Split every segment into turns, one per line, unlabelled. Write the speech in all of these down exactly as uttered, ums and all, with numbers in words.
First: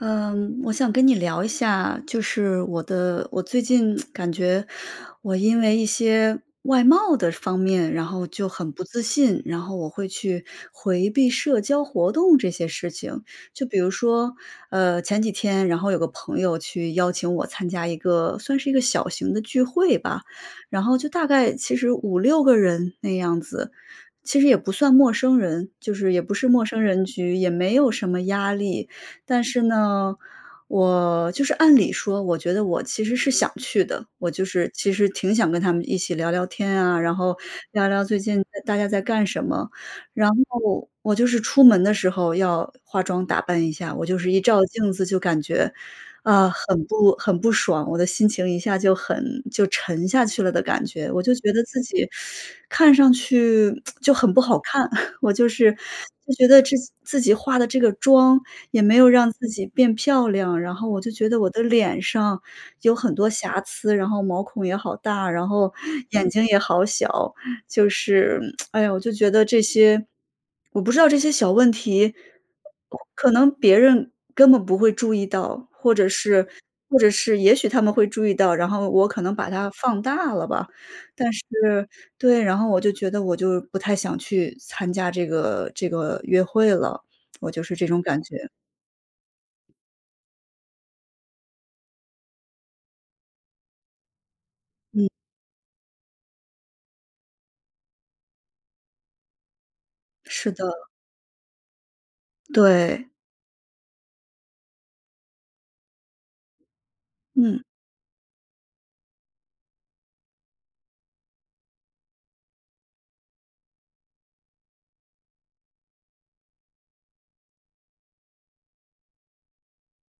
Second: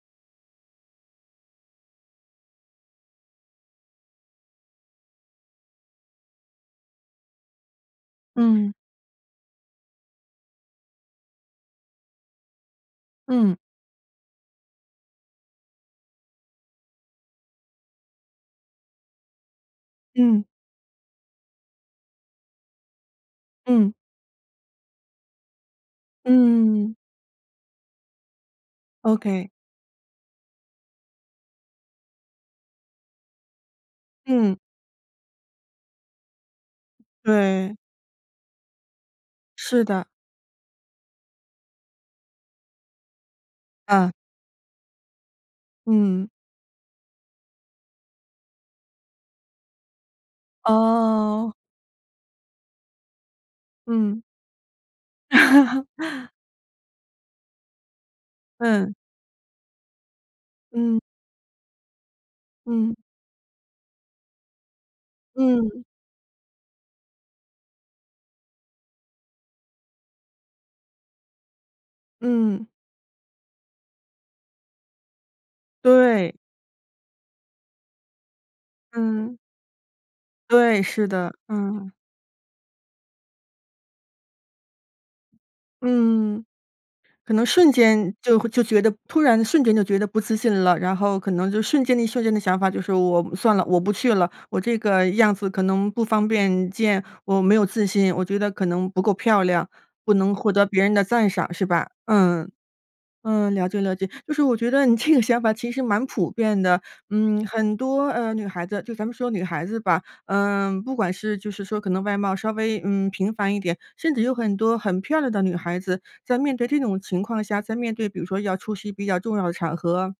嗯，我想跟你聊一下，就是我的我最近 感觉，我因为一些外貌的方面，然后就很
嗯。
不自信，然后我会去回避社交活动这些事情。
嗯。
就比如说，呃，前几天，然后有个朋友去邀请我参加一个算是一个小型的聚会吧，
嗯。
然后就大概其实五六个人那样子，
嗯。
其实也不算陌生人，就是也不是陌生
嗯。
人局，也没有什么压力，但
Okay。
是呢，我就是按理说，我觉得我其实是想去的，我就
嗯。
是其实挺想跟他们一起聊聊天啊，然后
对。
聊聊最近大家在干什么。
是的。
然后我就是出门的时候要化妆打扮一下，我
啊。
就是一照镜子就感觉，
嗯。
啊，很不很不爽，我的心情一下就很就沉下去了的感觉，我就觉
哦。
得自己 看上去 就
嗯。
很不好看。我就是 觉得自己自己化得这个妆也没
嗯。
有让自己变漂亮，然后
嗯。
我就觉得我的脸上有
嗯。
很多瑕疵，然后毛孔也好大，然后
嗯。
眼睛也好小。就是，哎呀，我就觉得这些我不知道这些小问题
嗯。
可能别人根本不会注意到，或者
对。
是或者是也许他们会注意到，然后我可能
嗯。
把它放大了吧。
对，是
但
的，
是
嗯。
对，然后我就觉得我就不太想去参加这个这个约
嗯。
会了，
可能
我就
瞬
是这种
间
感
就
觉。
会就觉得突然瞬间就觉得不自信了，然后可能就瞬间一瞬间的想法就是我算了，我不去了，我这个
嗯。
样子可能不方便见，我没有自信，我觉得可能不够漂亮，不能
是
获得别
的。
人的赞赏，是吧？嗯，
对。
嗯，了解了解，就是我觉得你这个想法其实蛮普遍的，嗯，
嗯。
很多，呃，女孩子，就咱们说女孩子吧，呃，不管是就是说可能外貌稍微，嗯，平凡一点，甚至有很多很漂亮的女孩子在面对这种情况下，在面对比如说要出席比较重要的场合，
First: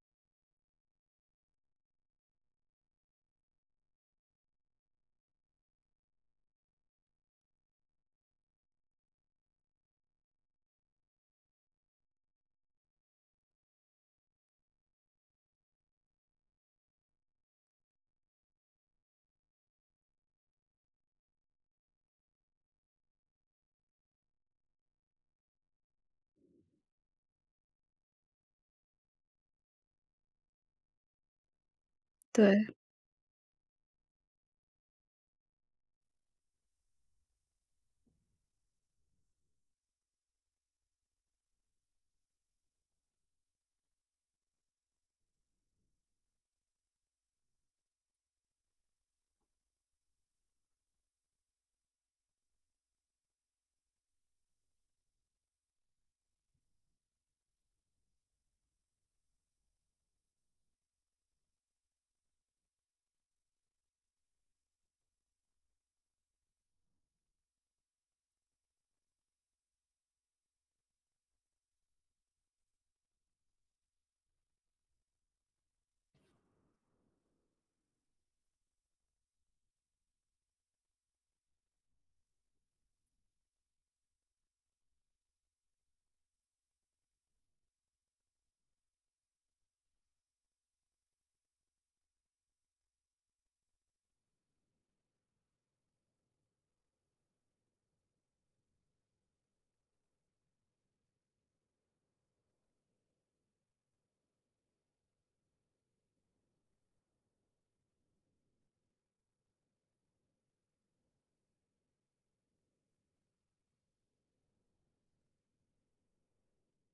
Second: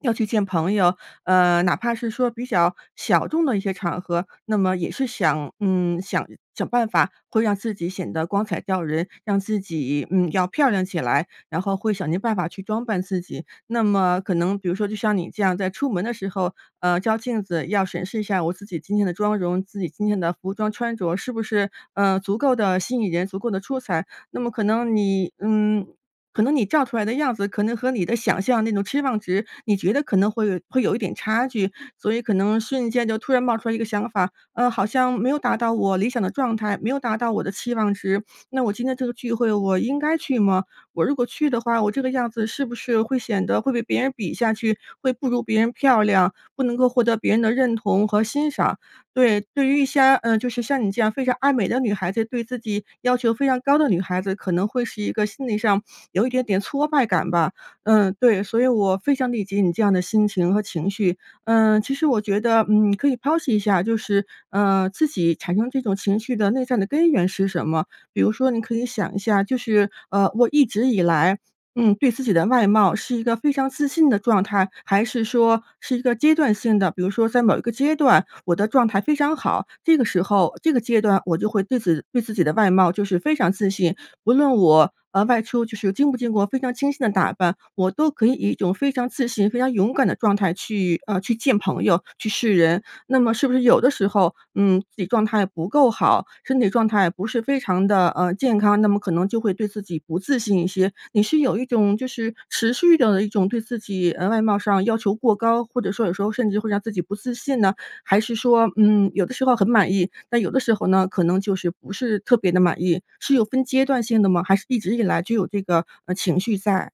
要去见朋友，呃，哪怕是说比较小众的一些场合，那么也是想嗯，想想办法会让自己显得光彩照人，让自己，嗯，要漂亮起来，然后会想尽办法去装扮自己，那么可能比如说就像你这样在出门的时候，呃，照镜子要审视一下我自己今天的妆容，自己今天的服装穿着是不是，呃，足够地吸引人、足够地出彩？那么可能你，嗯，可能你照出来的样子可能和你的想象那种期望值，你觉得可能会会有一点差距，所以可能
对。
瞬间就突然冒出来一个想法，呃，好像没有达到我理想的状态，没有达到我的期望值，那我今天这个聚会我应该去吗？我如果去的话，我这个样子是不是会显得会被别人比下去，会不如别人漂亮，不能够获得别人的认同和欣赏？对，对于一些，呃，就是像你这样非常爱美的女孩子，对自己要求非常高的女孩子，可能会是一个心理上，有一点点挫败感吧。嗯，对所以我非常理解你这样的心情和情绪。呃，其实我觉得，嗯，可以剖析一下，就是，呃，自己产生这种情绪的内在的根源是什么？比如说你可以想一下就是，呃，我一直以来，嗯，对自己的外貌是一个非常自信的状态，还是说是一个阶段性的，比如说在某一个阶段，我的状态非常好，这个时候，这个阶段我就会对自己对自己的外貌就是非常自信，无论我，呃，外出就是经不经过非常精心的打扮，我都可以以一种非常自信，非常勇敢的状态去，呃，去见朋友，去示人。那么是不是有的时候，嗯，自己状态不够好，身体状态不是非常地，呃，健康，那么可能就会对自己不自信一些。你是有一种就是持续地一种对自己，呃，外貌上要求过高，或者说有时候甚至会让自己不自信呢？还是说，嗯，有的时候很满意，但有的时候呢，可能就是不是特别地满意，是有分阶段性的吗，还是一直以来就有这个，呃，情绪在？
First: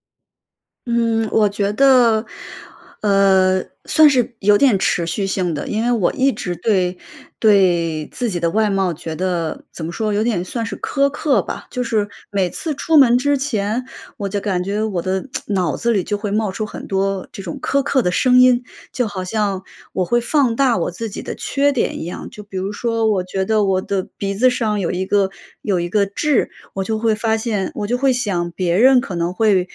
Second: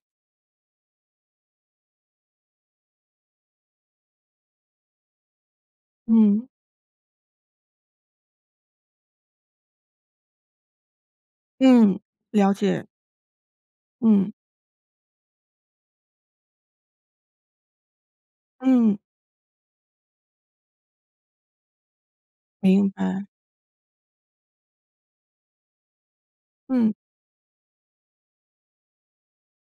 嗯，我觉得，呃，算是有点持续性的。因为我一
嗯。
直对对自己的外貌觉得，怎么说有点算是苛刻吧。就
嗯，
是每
了
次
解。
出门之前，我
嗯。
就感觉我的 脑子里就会冒出很多，这种苛刻的声音，
嗯。
就好像我会放大我自己的缺点一样。就比如
明
说，我
白。
觉得我的鼻子上有一个有一个痣，我
嗯。
就会发现我就会想别人可能会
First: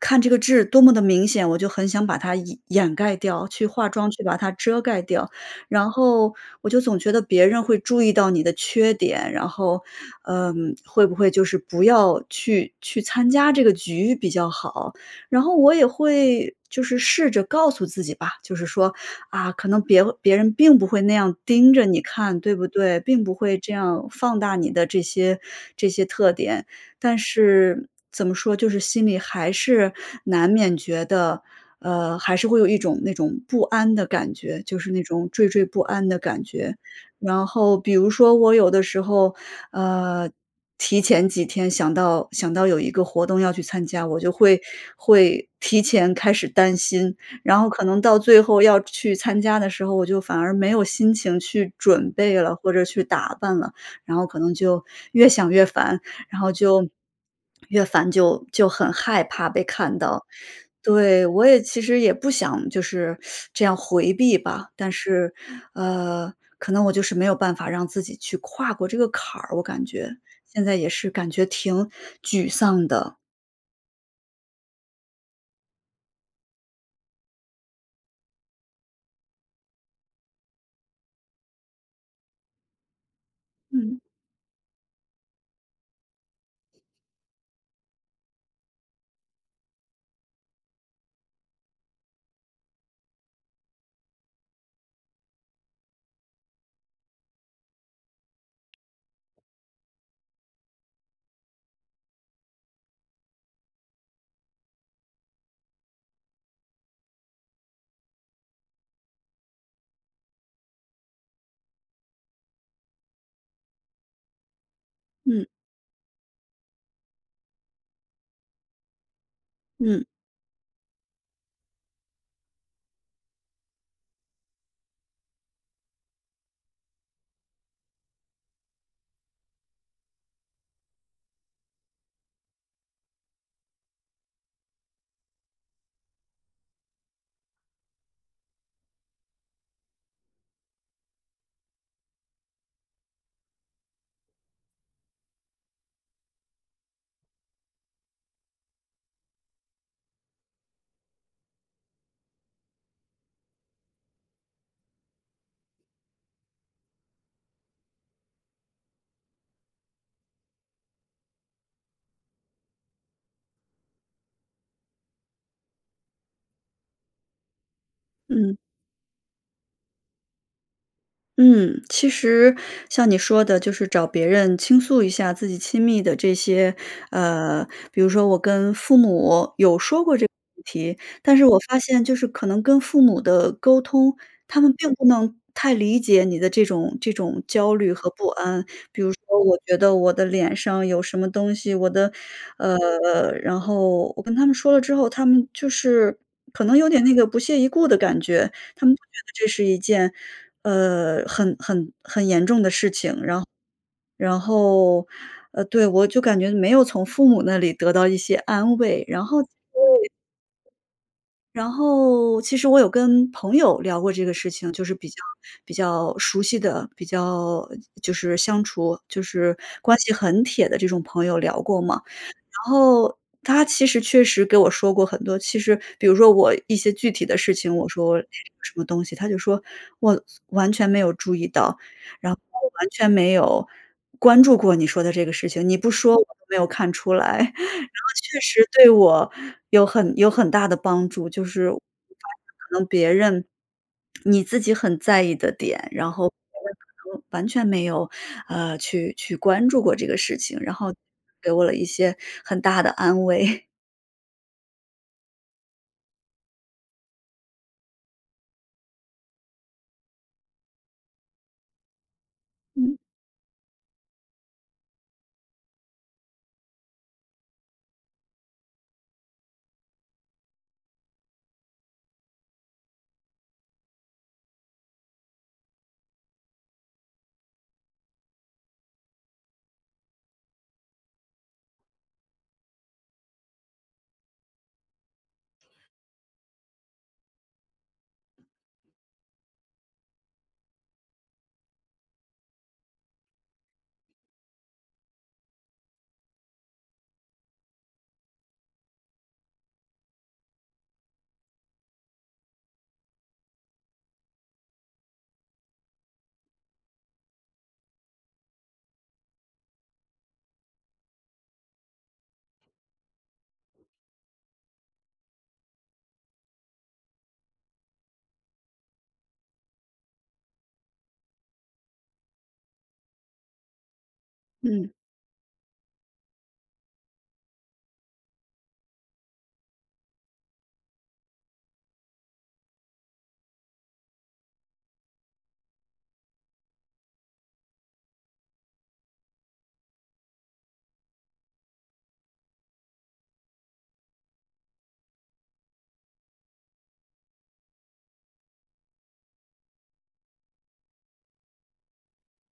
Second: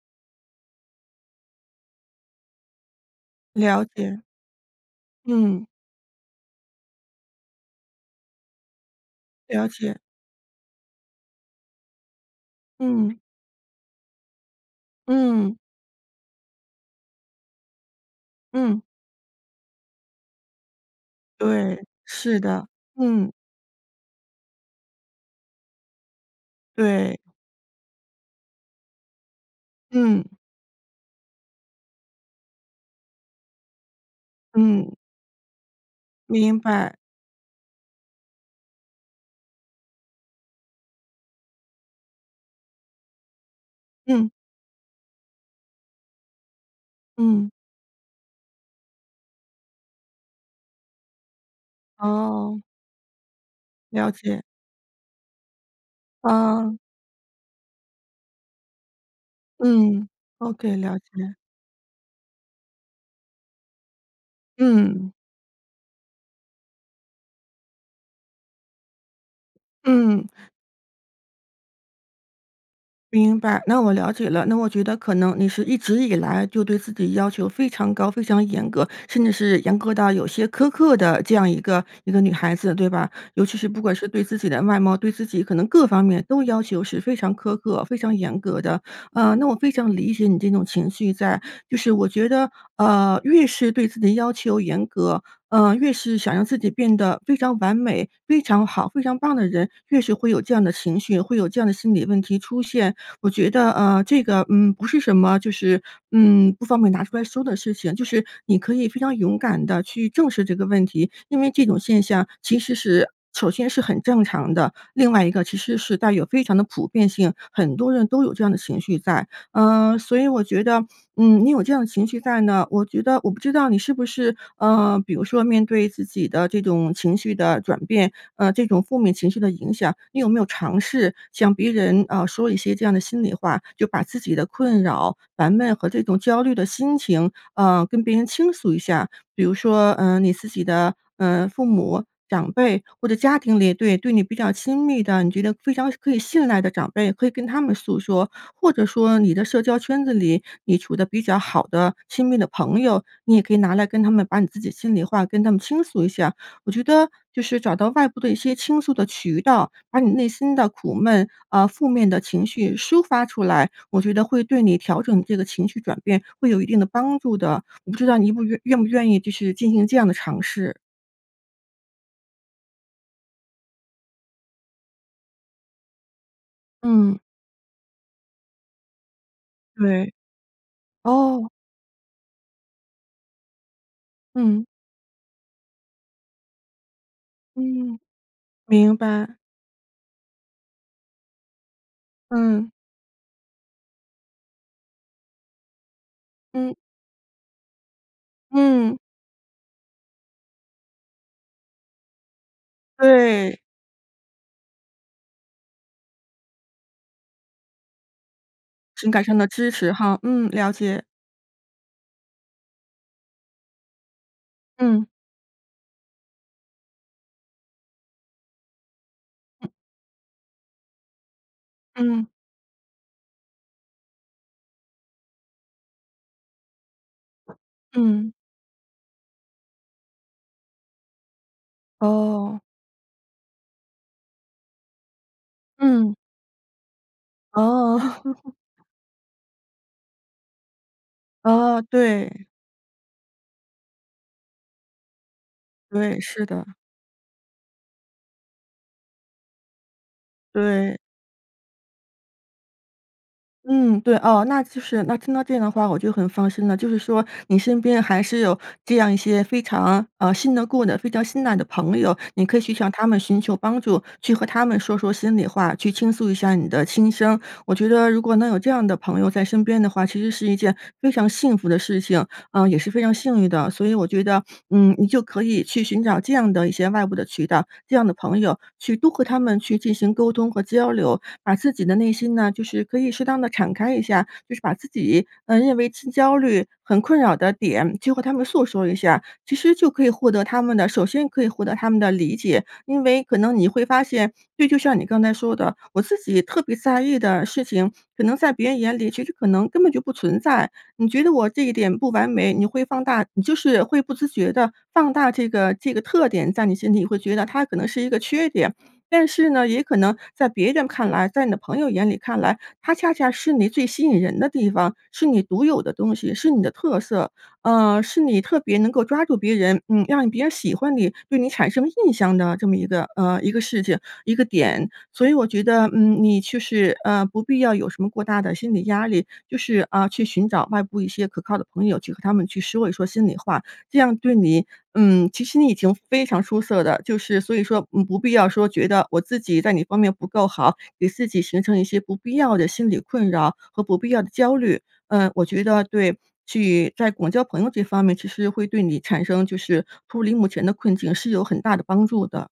看这个痣多么的明显，我就很想把它掩盖掉，去
了
化妆，
解。
去把它遮盖掉。
嗯。
然后我就总觉得别人会注意到你的缺点，然
了
后，
解。
嗯会不会就是不要去去
嗯。
参加这个局比较好？然后
嗯。
我也会就是试着告诉自己吧，就是
嗯。
说：“啊，可能别别人并不会那样盯
对。
着你看，
是
对
的。
不对？并
嗯。
不会这样放大你的这些这些特点。
对。
“但是怎么说，就是，心里还是
嗯。
难免觉得，呃还是会有一种那种不安的感觉，就
嗯。
是那种惴惴不安的感
明
觉。
白。
然后比如说我有的时候，呃，提前几天想到想到有一个活动要去参加，我
嗯。
就会会提前开始担心。
嗯。
然后可能到最后要去参加的时候，我就反而没有心情去准备了，
哦。
或者去打扮了。
了
然后可
解。
能就越想越烦，然后
嗯。
就，越烦就就很害怕被看
嗯。
到。
Okay，了
对，
解。
我也其实也不想，就是 这样回避吧，但
嗯。
是，呃，可能我就是没有办法让自己去跨过这个坎儿我感觉。
嗯。
现在也是感觉挺沮丧的。
明白，那我了解了。那我觉得，可能你是一直以来就对自己要求非常高、非常严格，甚至是严格到有些苛刻的这样一个一个女孩子，对吧？尤其是不管
嗯。
是对自己的外貌、对自己可能各方面都要求是非常苛刻、非常严格的。呃，那我非常理解你这种情绪在。就是我觉得，呃，越是对自己要求严格，呃，越是想让自己变得非常完美、非常好、非常棒的人，越是会有这样的情绪，会有这样的心理问题出现。我觉得，呃，这个，嗯，不是什么就是，嗯，不方便拿出来说的事情。就是你可以非常勇敢地去正视这个问题，因为这种现象其实是首先是很正常的。另外一个
嗯。
其实是带有非常的普遍性，很多人都有这样的情绪在。呃，
嗯。
所以我觉得，嗯，你有这样的情绪在呢，我觉得我不知道你是不是，呃，比如说面对自己的这种情绪的转变，呃这种负面情绪的影响，你有没有尝试向别人，啊，说一些这样的心里话就把自己的困扰、烦闷和这种焦虑的心情，呃，跟别人倾诉一下。比如说，呃，你自己的，呃，父母、长辈，或者家庭里对对你比较亲密的，你觉得非常可以信赖的长辈，可以跟他们诉说。或者说你的社交圈子里，你处得比较好的，亲密的朋友，你也可以拿来跟他们把你自己心里话跟他们倾诉一下。我觉得就是找到外部的一些倾诉的渠道，把你内心的苦闷，呃，负面的情绪抒发出来，我觉得会对你调整这个情绪转变会有一定的帮助的。我不知道你不
嗯。
愿愿不愿意就是进行这样的尝试？
嗯。其实像你说的，就是找别人倾诉一下自己亲密的这些，
嗯。
呃比如说，我跟父母有说
对。
过这个问题，但是
哦。
我发现就是可能跟父母的沟通，他
嗯。
们并不能太理解你的这种这种焦虑
嗯。
和不安。
明
比如
白。
说，我觉得，我的脸上有什么东西，我的，
嗯。
呃然后我跟他们说了之后，他们就是可
嗯。
能有点那个不屑一顾的感觉。他们
嗯。
不觉得这是一件，呃，很很很严重的事情。然
对。
然后，呃，对，我就感觉，没有从父母那里得到一些安慰，
情感
然
上
后
的支持哈。嗯，了解。
然后其实我有跟朋友聊过这个事情，就是
嗯。
比较比较熟悉的，比较就是相处就是
嗯。
关系很铁的这种朋友聊过嘛。
嗯。
然后，他其实确实给我说过很多其实比如说我，一些具体的事情，我说
嗯。
什么东西，他就说：“我完全没有注意到，然后
哦。
完全没有关注过你说的这个事情。你不说
嗯。
我都没有看出来。” 然后确
哦。
实对我有很有很大的帮助，就是
哦，对。
可能别人你自己很在意的点，然
对，
后别
是的。
人可能完全没有，呃，去去关注过这个事情，然后
对。
给我了一些很大的安慰。
嗯，对。哦，那其实那听到这样的话我就很放心了，就是说你身边还是有这样一些非常，嗯，信得过的非常信赖的朋友，你可以去向
嗯。
他们寻求帮助，去和他们说说心里话，去倾诉一下你的心声。我觉得如果能有这样的朋友在身边的话，其实是一件非常幸福的事情，呃，也是非常幸运的。所以我觉得，嗯，你就可以去寻找这样的一些外部的渠道，这样的朋友去都和他们去进行沟通和交流，把自己的内心呢，就是可以适当地敞开一下，就是把自己，嗯，认为 焦虑很困扰的点，就和他们诉说一下，其实就可以获得他们的首先可以获得他们的理解。因为可能你会发现，对，就像你刚才说的，我自己特别在意的事情，可能在别人眼里，其实可能根本就不存在。你觉得我这一点不完美，你会放大，你就是会不自觉的放大这个这个特点，在你心里会觉得它可能是一个缺点。但是呢，也可能在别人看来，在你的朋友眼里看来，它恰恰是你最吸引人的地方，是你独有的东西，是你的特色，呃，是你特别能够抓住别人，嗯，让别人喜欢你，对你产生印象的，这么一个呃，一个事情，一个
嗯。
点。所以我觉得，嗯，你就是，呃，不必要什么过大的心理压力，就是，嗯，去寻找外部一些可靠的朋友去和他们去说一说心里话，这样对你嗯，其实你已经非常出色的，就是所以说，嗯，不必要说，觉得我自己在你方面不够好，给自己形成一些不必要的心理困扰，和不必要的焦虑。嗯，我觉得，对，去在广交朋友这方面，其实会对你产生就是脱离目前的困境是有很大的帮助的。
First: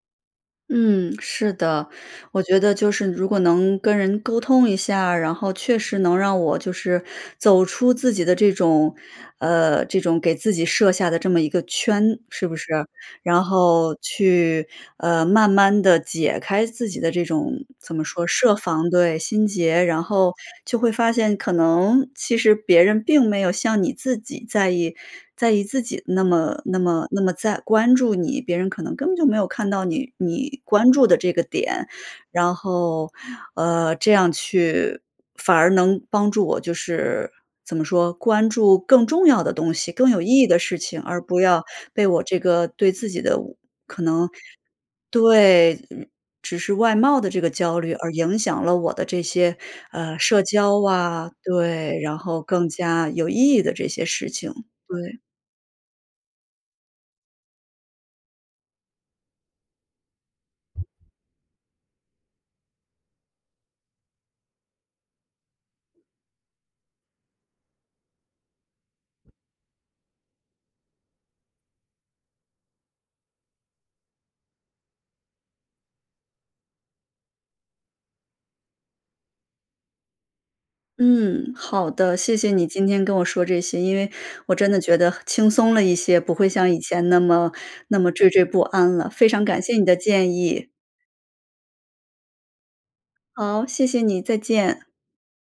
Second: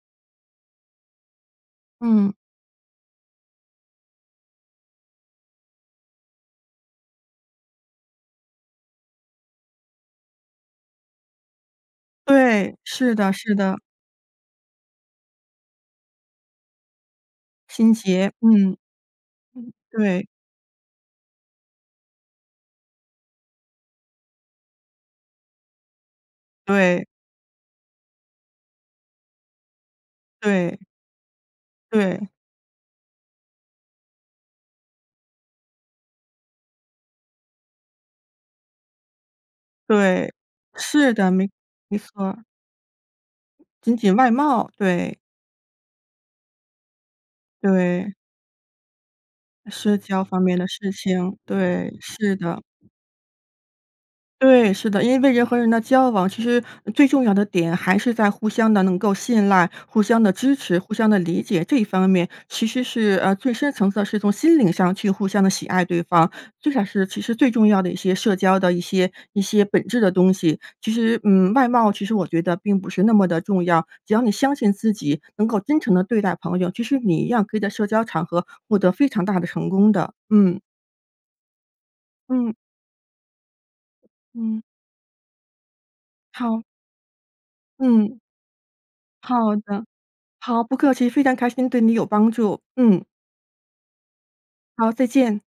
嗯，是的。
嗯。
我觉得就是如果能跟人沟通一下儿，然后确实能让我就是走出自己的这种呃，这种给自己设下的这么一个圈，是不是？
对，是的，
然
是的。
后去，呃，慢慢地解开自己的这种
心
怎么说
结，
设
嗯。
防。对，心结。然
对。
后就会发现，可能其实别人并没有像你自己在意在意自己那么那
对。
么那么在关注你，别人可能根本就没有看到你你
对。
关注的这个点。
对。
然后，呃，这样去反而能帮助我，就是怎么说，关注更重要的东西、更有意
对。
义的事情，
是
而
的，
不
没
要
[unintelligible] 没
被我
错。
这个对自己的
仅
可
仅
能
外貌，对。
对。只是外貌的这个焦虑而
对。
影响了我的这些，
社
呃，
交方
社
面的
交
事
啊。
情。对，
对，然
是
后
的。
更加有意义的这些事情，
对，是的，因
对。
为人和人的交往，其实最重要的点还是在互相地能够信赖、互相地支持、互相地理解，这一方面其实是，呃，最深层次的是从心灵上去互相地喜爱对方，最少是其实最重要的一些社交的一些一些本质的东西。其实，嗯，外貌其实我觉得并不是那么地重要，只要你相信自己能够真诚地对待朋友，其实你一样可以在社交场合获得非常大的成功的。嗯。
嗯，好的，谢谢
嗯。
你今天跟我说这些。因为我
嗯。
真的觉得轻松了一些，不会
好。
像以前那么那么
嗯。
惴惴不安了。非常
好
感谢你
的。
的建
好，
议。
不客气，非常开心对你有帮助。嗯。
好，谢谢你，再见。
好，再见。